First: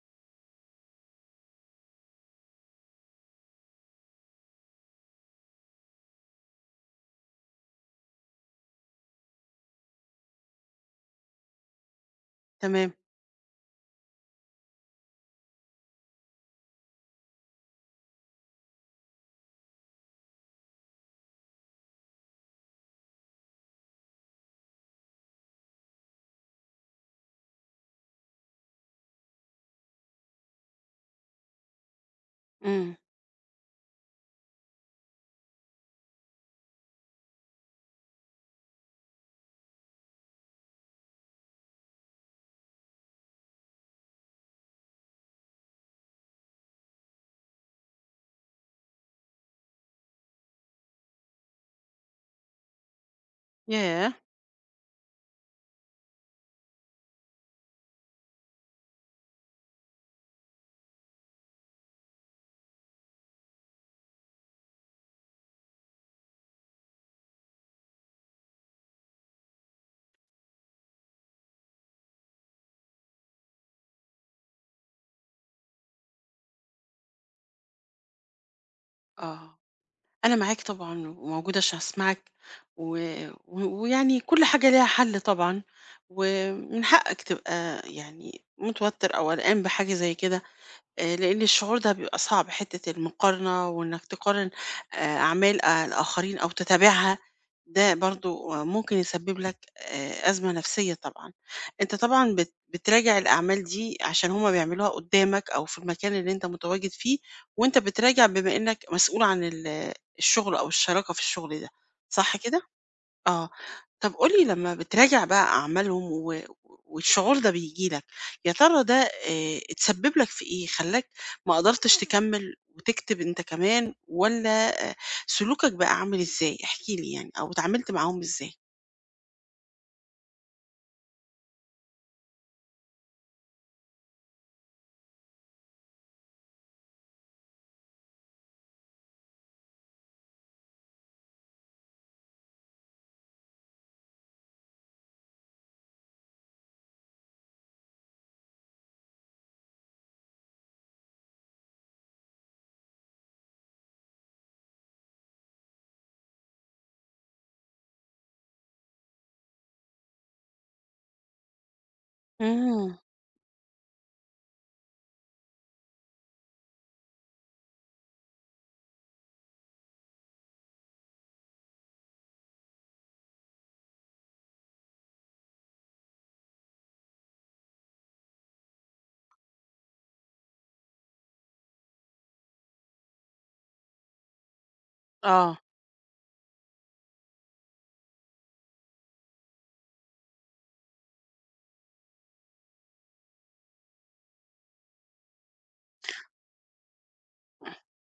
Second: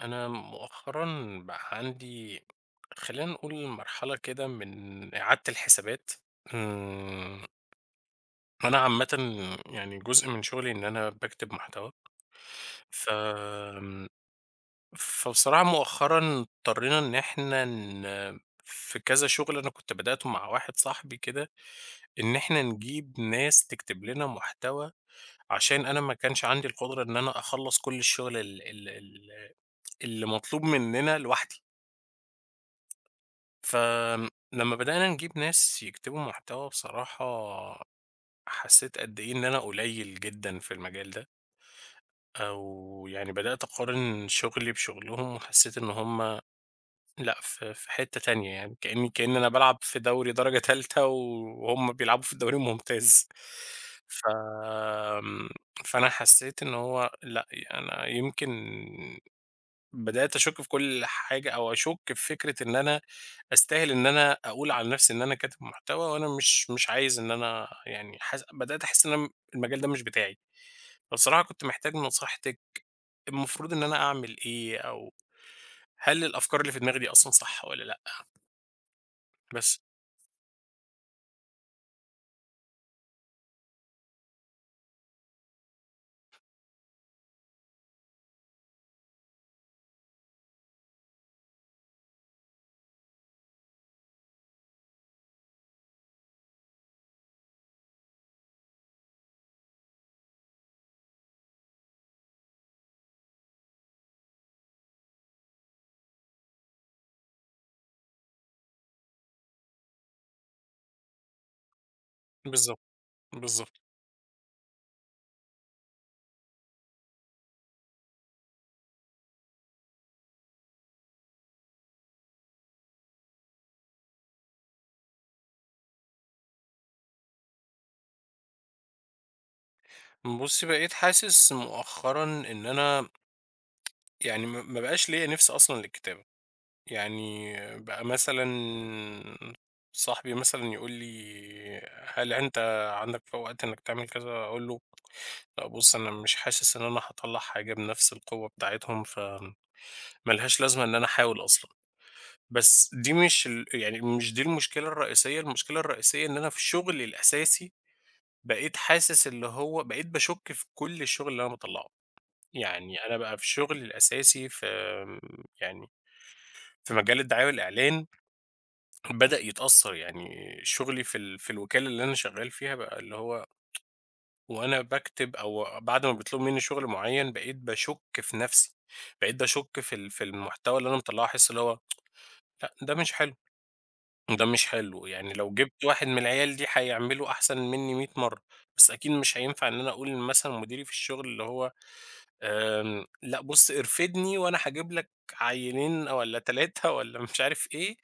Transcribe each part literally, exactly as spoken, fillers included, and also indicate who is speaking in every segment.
Speaker 1: أنا مؤخرًا بقى عندي، خلّينا نقول، مرحلة كده من إعادة الحسابات. إمم، أنا عامةً، يعني جزء من شغلي إن أنا باكتب محتوى.
Speaker 2: تمام،
Speaker 1: ف آمم، فبصراحة مؤخرًا اضطرينا إن إحنا ن في كذا شغل أنا كنت بدأته مع واحد صاحبي كده، إن إحنا نجيب ناس تكتب لنا محتوى، عشان أنا ما كانش عندي القدرة إن أنا أخلّص كل الشغل ال ال ال اللي مطلوب مننا لوحدي.
Speaker 2: إمم،
Speaker 1: فلمّا بدأنا نجيب ناس يكتبوا محتوى، بصراحة حسيت قد إيه إن أنا قليل جدًا في المجال ده، أو يعني بدأت أقارن شغلي بشغلهم، وحسيت إن هم لأ، في في حتة تانية يعني. كأني كأن أنا بالعب في دوري درجة تالتة، وهم بيلعبوا في الدوري الممتاز.
Speaker 2: ياه!
Speaker 1: ف آمم، فأنا حسيت إن هو لأ. أنا يمكن بدأت أشُك في كل حاجة، أو أشُك في فكرة إن أنا أستاهل إن أنا أقول عن نَفْسي إن أنا كاتب محتوى، وأنا مش مش عايز إن أنا، يعني، حاس بدأت أحِس إن أنا المجال ده مش بتاعي. فبصراحة كنت محتاج من نصيحتِك، المفروض إن أنا أعمل إيه، أو هل الأفكار اللي في دماغي دي أصلًا صح والّا لأ؟
Speaker 2: آه،
Speaker 1: بس.
Speaker 2: أنا معاك طبعًا وموجودة عشان أسمعك، و و ويعني كل حاجة ليها حل طبعًا، ومن حقك تبقى يعني متوتر أو قلقان بحاجة زي كده. آآ، لإن الشعور ده بيبقى صعب، حتة المقارنة وإنك تقارن آآ، أعمال آآ الآخرين أو تتابعها، ده برضه ممكن يسبب لك آآ، أزمة نفسية طبعًا. أنت طبعًا بت بتراجع الأعمال دي عشان هم بيعملوها قدامك أو في المكان اللي أنت متواجد فيه، وأنت بتراجع بما إنك مسؤول عن ال الشغل أو الشراكة في الشغل ده، صح كده؟
Speaker 1: بالضبط،
Speaker 2: آه،
Speaker 1: بالضبط.
Speaker 2: طب قُل لي لمّا بتراجع بقى أعمالهم و والشعور ده بييجي لك، يا ترى ده آآ اتسبب لك في إيه؟ خلّاك ما قدرتش تكمّل وتكتب أنت كمان والّا آآ سلوكك بقى عامل إزاي؟ احكِ لي يعني أو اتعاملت معاهم إزاي؟
Speaker 1: بُصّي، بقيت حاسس مؤخرًا إن أنا، يعني، ما ما بقاش ليّا نِفْس أصلًا للكتابة. يعني بقى مثلًا صاحبي مثلًا يقول لي: "هل أنت عندك ف وقت إنك تعمل كذا؟" أقول له: "لأ، بُص أنا مش حاسس إن أنا هاطلّع حاجة بنفس القوة بتاعتهم، فما لهاش لازمة إن أنا أحاول أصلًا." بس دي مش، ال يعني مش دي المشكلة الرئيسية. المشكلة الرئيسية إن أنا في شغلي الأساسي بقيت حاسس، اللي هو بقيت باشُك في كل الشغل اللي أنا باطلّعه.
Speaker 2: إمم،
Speaker 1: يعني أنا بقى في شغلي الأساسي في آمم، يعني في مجال الدعاية والإعلان، بدأ يتأثّر. يعني شُغلي في ال في الوكالة اللي أنا شغّال فيها، بقى اللي هو وأنا باكتب، أو بعد ما بيطلبوا منّي شُغل معيّن، بقيت باشُك في نَفْسي. بقيت باشُك في ال في المحتوى اللي أنا مطلّعه، أحس اللي هو لأ، ده مش حلو، ده مش حلو. يعني لو
Speaker 2: آه،
Speaker 1: جِبت واحد من العيال دي هيعمله أحسن منّي مئة مرّة. بس أكيد مش هينفع إن أنا أقول مثلًا لمديري في الشُغل، اللي هو آمم، لأ، بُص ارفدني وأنا هاجيب لك عيّلين والّا تلاتة والّا مش عارف إيه.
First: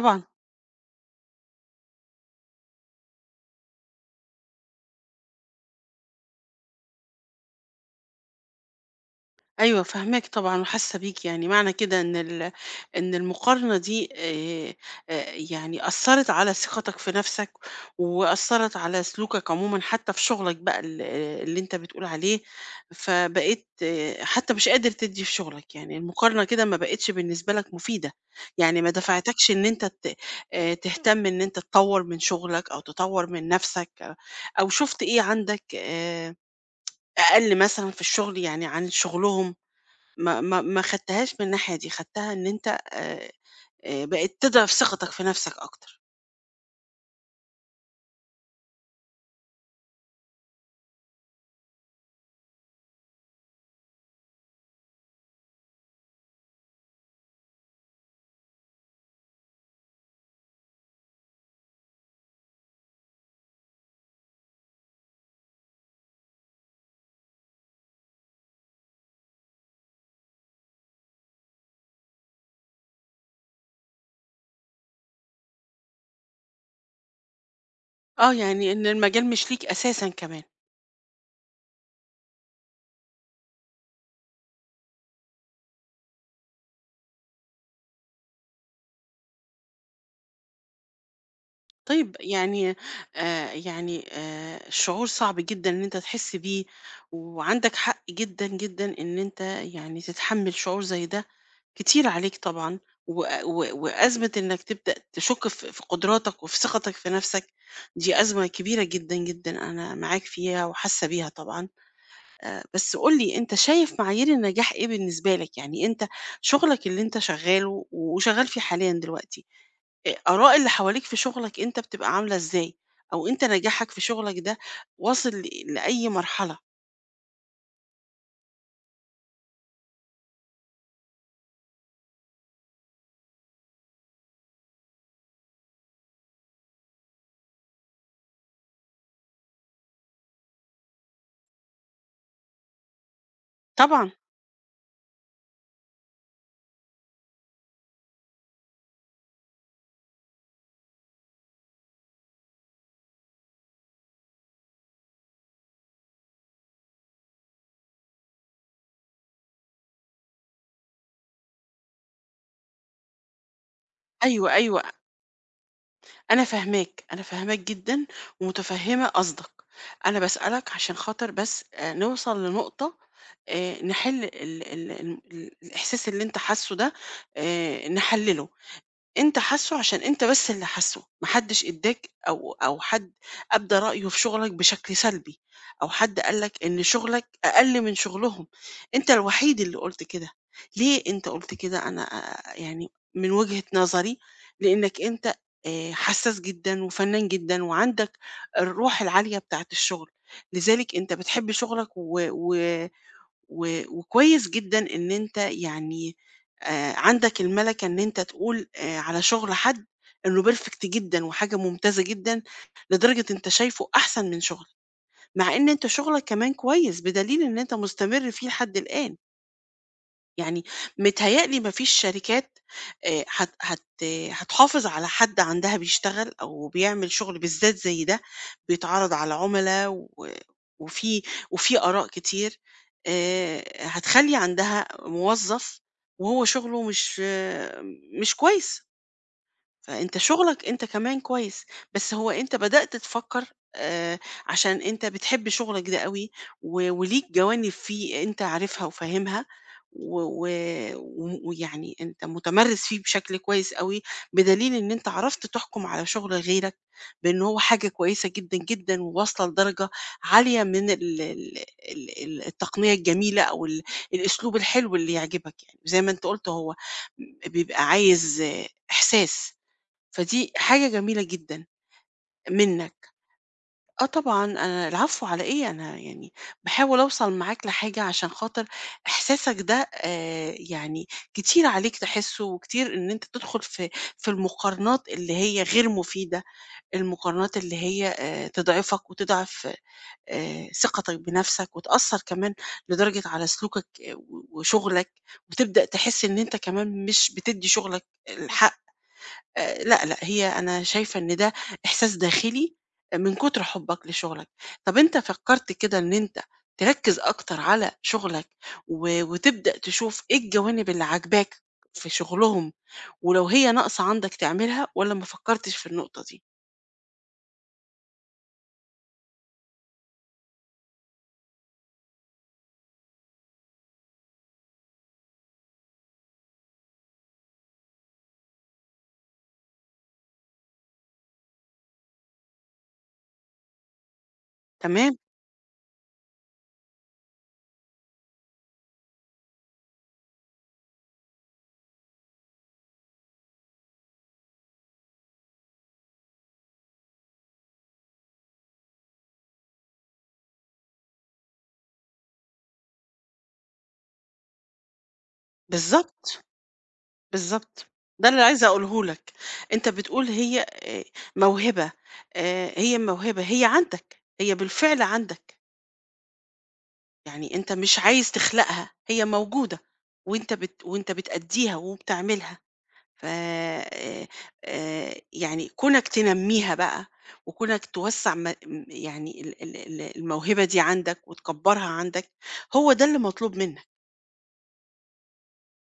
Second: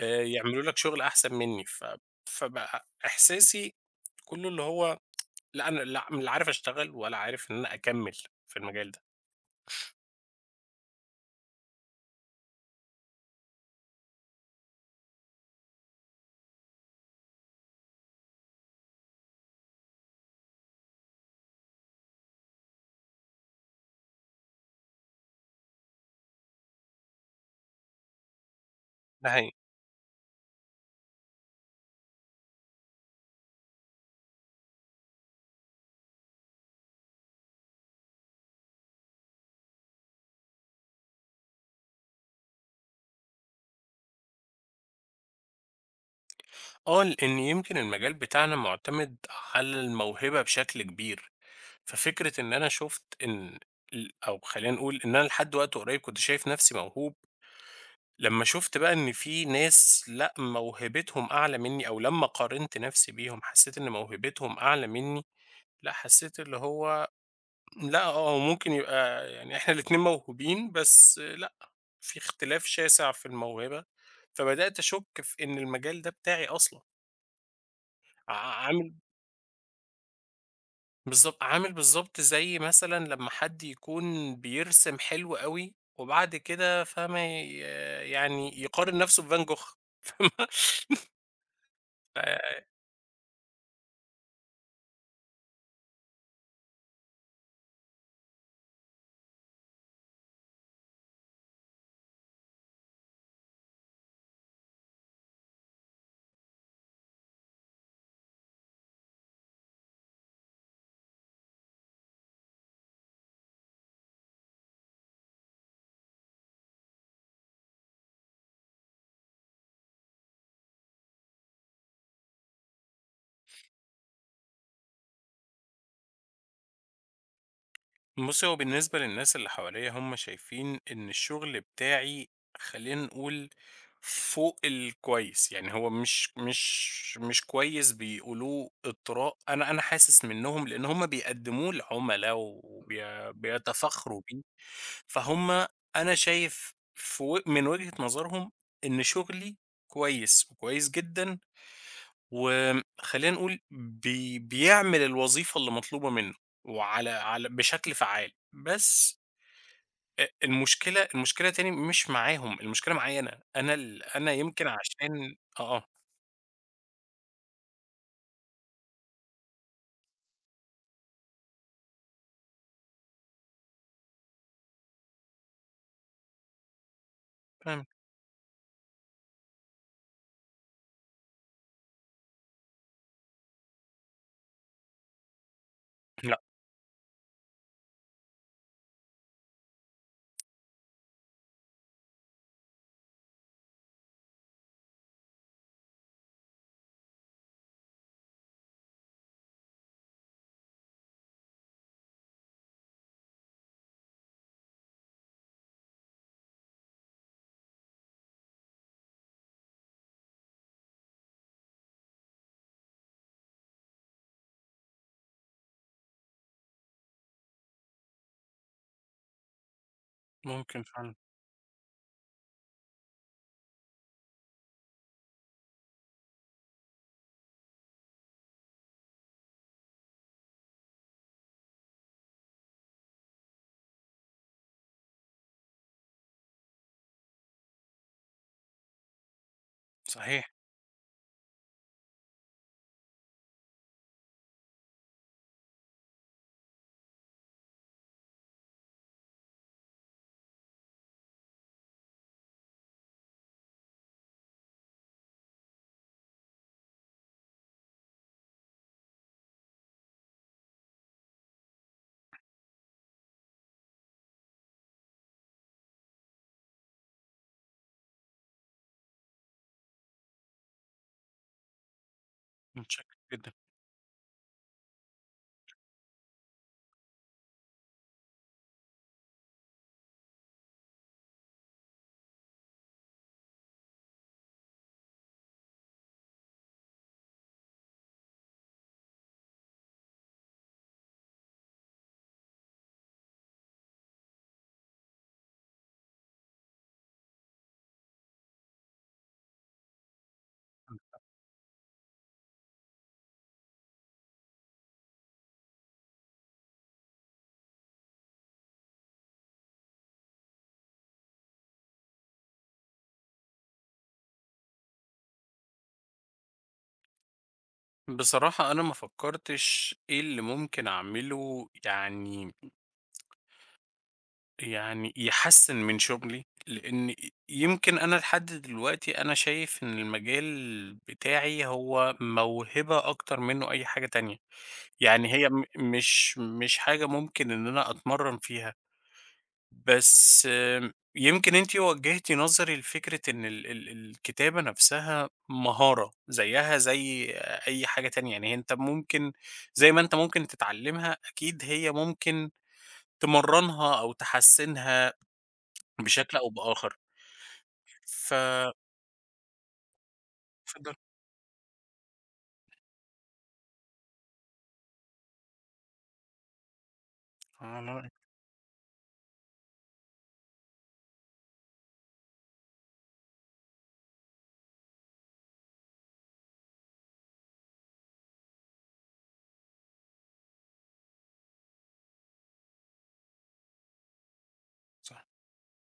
Speaker 1: آآ يعملوا لك شغل أحسن منّي. ف فبقى إحساسي كلّه اللي هو لأ، أنا لأ، م لا عارف أشتغل ولا عارف إن أنا أكمّل في المجال ده.
Speaker 2: أيوه فاهماك طبعًا وحاسة بيك، يعني معنى كده إن ال إن المقارنة دي آآ آآ يعني أثّرت على ثقتك في نَفْسك، وأثّرت على سلوكك عمومًا حتى في شغلك بقى ال آه، اللي أنت بتقول عليه، فبقيت آه، حتى مش قادر تدّي في شغلك، يعني المقارنة كده ما بقتش بالنسبة لك مفيدة، يعني ما
Speaker 1: ده حقيقي.
Speaker 2: دفعتكش إن أنت ت آآ تهتم إن أنت تطوّر من شغلك أو تطوّر من نَفْسك آه، أو شُفت إيه عندك آآ أقل مثلًا في الشغل يعني عن شغلهم. ما ما ما خدتهاش من الناحية دي، خدتها إن أنت آآ آآ بقت تضعف ثقتك في نَفْسك أكتر.
Speaker 1: آه، لإن يمكن المجال بتاعنا مُعتمد على الموهبة بشكل كبير. ففكرة إن أنا شُفت إن ال أو خلّينا نقول إن أنا لحد وقت قريّب كنت شايف نَفْسي موهوب، لمّا شُفت بقى إن في ناس لأ، موهبتهم أعلى منّي، أو لمّا قارنت نَفْسي بيهم حسّيت إن موهبتهم أعلى منّي. لأ، حسّيت اللي هو لأ، آه، ممكن يبقى يعني إحنا الاتنين موهوبين، بس لأ، في اختلاف شاسع في الموهبة. فبدأت أشُك في إن المجال ده بتاعي أصلًا. ع
Speaker 2: آه، يعني إن
Speaker 1: عامل
Speaker 2: المجال مش ليك أساسًا كمان.
Speaker 1: بالضبط، عامل بالضبط زي مثلًا لمّا حد يكون بيرسم حلو أوي وبعد كده، فاهمة، ي يعني يقارن نَفْسه بفان جوخ فاهمة؟
Speaker 2: طيب
Speaker 1: ف
Speaker 2: يعني آآ يعني آآ شعور صعب جدًا إن أنت تحس بيه، وعندك حق جدًا، جدًا إن أنت يعني تتحمّل شعور زي ده، كتير عليك طبعًا، و و وأزمة إنّك تبدأ تشُك في في قدراتك وفي ثقتك في نَفْسك، دي أزمة كبيرة جدًا، جدًا، أنا معاك فيها وحاسّة بيها طبعًا. بس قُل لي أنت شايف معايير النجاح إيه بالنسبة لك؟ يعني أنت شغلك اللي أنت شغّاله وشغّال فيه حاليًا دلوقتي، آآ آراء اللي حواليك في شغلك أنت بتبقى عاملة إزاي؟ أو أنت نجاحك في شغلك ده واصل ل لأي مرحلة؟
Speaker 1: بُصّي، هو بالنسبة للناس اللي حواليّا هم شايفين إن الشغل بتاعي، خلّينا نقول، فوق الكويس. يعني هو مش مش مش كويس، بيقولوه إطراء. أنا أنا حاسس منّهم، لإن هم بيقدّموه لعُملا، وبي
Speaker 2: طبعًا،
Speaker 1: بيتفاخروا بيه. فهُم، أنا شايف في و من وجهة نظرهم إن شغلي كويس وكويس جدًا، وخلّينا نقول بي بيعمل الوظيفة اللي مطلوبة منّه، وعلى على بشكل فعّال. بس، أ المشكلة المشكلة تاني مش معاهم، المشكلة معايا أنا. أنا ال أنا،
Speaker 2: أيوه،
Speaker 1: يمكن
Speaker 2: أيوه،
Speaker 1: عشان آه، آه،
Speaker 2: أنا فاهماك، أنا فاهماك جدًا ومتفهّمة قصدك. أنا باسألك عشان خاطر بس آآ نوصل لنقطة آآ نحِل ال ال الم ال الإحساس اللي أنت حاسّه ده
Speaker 1: فاهمِك.
Speaker 2: آآ نحلّله. أنت حاسُّه عشان أنت بس اللي حاسُّه، ما حدّش أدّاك أو أو حد أبدى رأيه في شُغلك بشكل سلبي، أو حد
Speaker 1: لأ،
Speaker 2: قال لك إن شُغلك أقل من شُغلهم، أنت الوحيد اللي قُلت كده، ليه أنت قُلت كده؟ أنا آآ يعني من وجهة نظري لإنّك أنت آآ حسّاس جدًا وفنّان جدًا وعندك الروح العالية بتاعة الشُغل، لذلك أنت بتحب شُغلك و و و وكويس جدًا إن أنت يعني آآ عندك المَلَكة إن أنت تقول آآ على شغل حد إنه perfect جدًا وحاجة ممتازة جدًا، لدرجة أنت شايفه أحسن من شغلك، مع إن أنت شغلك كمان كويس بدليل إن أنت مستمر فيه لحد الآن. يعني
Speaker 1: ممكن فعلًا،
Speaker 2: متهيأ لي ما فيش شركات آآ هت هت هتحافظ على حد عندها بيشتغل أو بيعمل شغل بالذات زي ده، بيتعرض على عُملا و وفي وفي آراء كتير، آآ هتخلّي عندها موظف وهو شغله مش آه، مش كويس. فأنت
Speaker 1: صحيح،
Speaker 2: شغلك أنت كمان كويس، بس هو أنت بدأت تفكّر آآ عشان أنت بتحب شغلك ده أوي و وليك جوانب فيه أنت عارفها وفاهمها و و و ويعني أنت متمرِّس فيه بشكل كويس أوي، بدليل إن أنت عرفت تحكُم على شغل غيرك بإن هو حاجة كويسة جدًا، جدًا وواصلة لدرجة عالية من ال ال ال ال التقنية الجميلة أو ال الأسلوب الحلو اللي يعجبك يعني، زي ما أنت قُلت هو م بيبقى عايز آه، إحساس. فدي حاجة جميلة جدًا منّك.
Speaker 1: متشكّر جدًا.
Speaker 2: آه طبعًا، أنا العفو على إيه، أنا يعني باحاول أوصل معاك لحاجة عشان خاطر إحساسك ده آآ يعني كتير عليك تحسّه وكتير إن أنت تدخل في في المقارنات اللي هي غير مفيدة، المقارنات اللي هي آآ تضعفك وتضعف آآ ثقتك بنَفْسك وتأثّر كمان لدرجة على سلوكك آه، و وشُغلك وتبدأ تحس إن أنت كمان مش بتدّي شُغلك الحق آآ لأ، لأ، هي أنا شايفة إن ده إحساس داخلي من كتر حُبّك لشغلك. طَب أنت فكّرت كده إن أنت تركّز أكتر على شغلك و وتبدأ تشوف إيه الجوانب اللي عاجباك في شغلهم، ولو هي ناقصة عندك تعملها والّا ما فكّرتش في النقطة دي؟
Speaker 1: بصراحة أنا ما فكّرتش إيه اللي ممكن أعمله، يعني يعني يحسّن من شُغلي، لإن يمكن أنا لحد دلوقتي أنا شايف إن المجال بتاعي هو موهبة أكتر منّه أي حاجة تانية.
Speaker 2: تمام،
Speaker 1: يعني هي م مش مش حاجة ممكن إن أنا أتمرّن فيها. بس آم، يمكن أنتِ وجّهتِ نظري لفكرة إن ال ال الكتابة نَفْسها مهارة زيّها زي أي حاجة تانية. يعني أنت ممكن، زي ما أنت ممكن تتعلّمها، أكيد هي ممكن تمرّنها أو تحسّنها بشكل
Speaker 2: بالضبط،
Speaker 1: أو بآخر.
Speaker 2: بالضبط. ده
Speaker 1: ف
Speaker 2: اللي عايزة أقوله لك. أنت بتقول هي
Speaker 1: اتفضل.
Speaker 2: آآ موهبة، آآ هي موهبة، هي عندك، هي بالفعل عندك. يعني أنت
Speaker 1: على
Speaker 2: مش
Speaker 1: رأيك.
Speaker 2: عايز تخلقها، هي موجودة وأنت بت وأنت بتأدّيها وبتعملها، ف آآ آآ يعني كونك تنمّيها بقى وكونك توسّع م م يعني ال ال ال الموهبة دي عندك وتكبّرها عندك، هو ده اللي مطلوب منّك،
Speaker 1: صح،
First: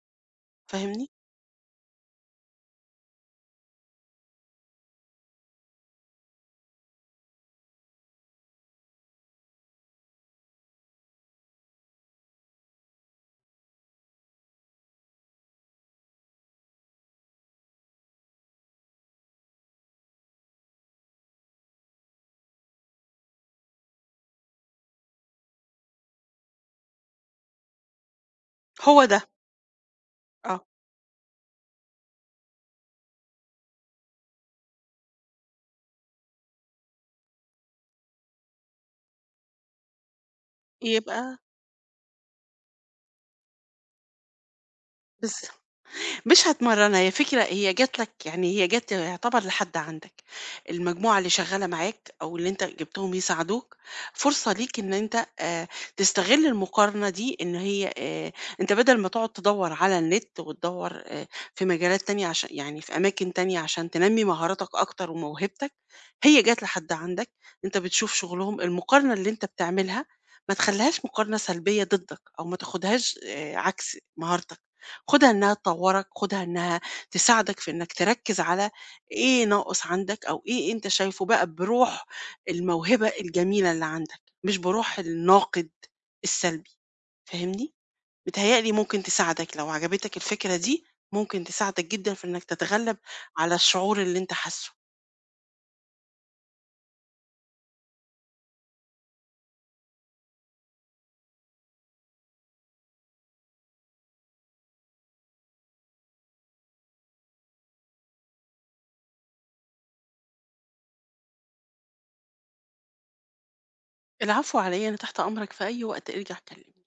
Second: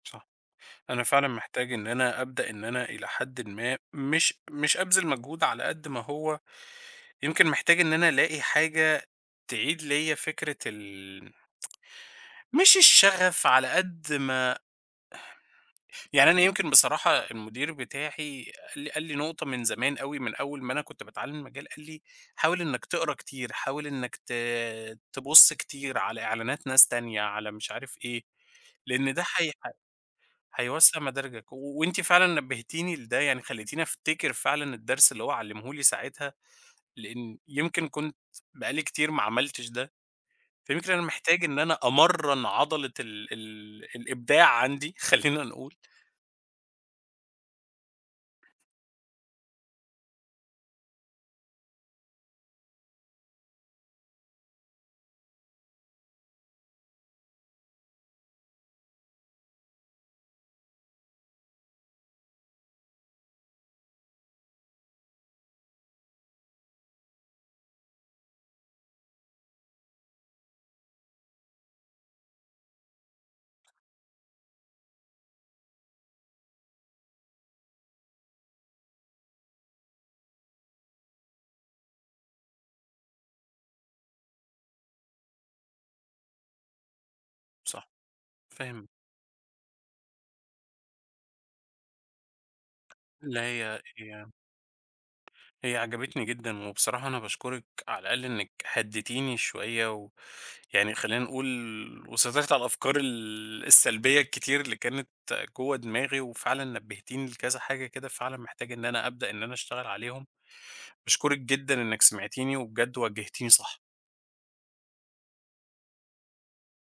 Speaker 1: صح. أنا
Speaker 2: فاهمني؟
Speaker 1: فعلًا محتاج إن أنا أبدأ، إن أنا إلى حدٍ ما مش مش أبذل مجهود على قد ما هو، يمكن محتاج إن أنا ألاقي حاجة تعيد ليّا فكرة ال مش الشغف على قد ما، يعني أنا، يمكن، بصراحة المدير بتاعي قال لي قال لي نقطة من زمان أوي، من أول ما أنا كنت باتعلم المجال. قال لي: "حاول إنك تقرا كتير، حاول إنك ت تبُص كتير على إعلانات ناس تانية، على مش عارف إيه،
Speaker 2: هو
Speaker 1: لإن
Speaker 2: ده،
Speaker 1: ده هي
Speaker 2: آه،
Speaker 1: هيوسّع مداركك." و وأنتِ فعلًا نبهتيني لده، يعني خلّيتيني أفتكر فعلًا الدرس اللي هو علّمه لي ساعتها، لإن يمكن كنت بقى لي كتير ما عملتش ده. فيمكن أنا
Speaker 2: يبقى
Speaker 1: محتاج إن أنا أمرّن عضلة ال ال الإبداع عندي،
Speaker 2: بالض
Speaker 1: خلّينا نقول.
Speaker 2: مش هتمرّنها، هي فكرة هي جات لك يعني هي جات يعتبر لحد عندك، المجموعة اللي شغّالة معاك أو اللي أنت جِبتهم يساعدوك، فرصة ليك إن أنت آآ تستغل المقارنة دي إن هي آآ أنت بدل ما تقعد تدوّر على النت وتدوّر آآ في مجالات تانية عش يعني في أماكن تانية عشان تنمّي مهاراتك أكتر وموهبتك، هي جات لحد عندك، أنت بتشوف شغلهم، المقارنة اللي أنت بتعملها ما تخلّيهاش مقارنة سلبية ضدك أو ما تاخدهاش آآ عكس مهارتك. خدها إنها تطورك، خدها إنها تساعدك في إنك تركز على إيه ناقص عندك أو إيه أنت شايفه بقى بروح الموهبة الجميلة اللي عندك، مش بروح الناقد السلبي، فاهمني؟
Speaker 1: صح،
Speaker 2: متهيأ لي
Speaker 1: فاهم.
Speaker 2: ممكن تساعدك لو عجبتك الفكرة دي، ممكن تساعدك جدًا في إنك تتغلب
Speaker 1: لا،
Speaker 2: على
Speaker 1: هي
Speaker 2: الشعور اللي
Speaker 1: هي
Speaker 2: أنت حاسه.
Speaker 1: هي عجبتني جدًا. وبصراحة أنا باشكرِك على الأقل إنِّك هدّيتيني شوية، ويعني خلّينا نقول وسيطرتِ على الأفكار ال السلبية الكتير اللي كانت جوّه دماغي، وفعلًا نبّهتيني لكذا حاجة كده، فعلًا محتاج إن أنا أبدأ إن أنا أشتغل عليهم. باشكرِك جدًا إنِّك سمعتيني، وبجد وجّهتيني صح.
Speaker 2: العفو على إيه، أنا تحت أمرك في أي وقت، ارجع كلمني.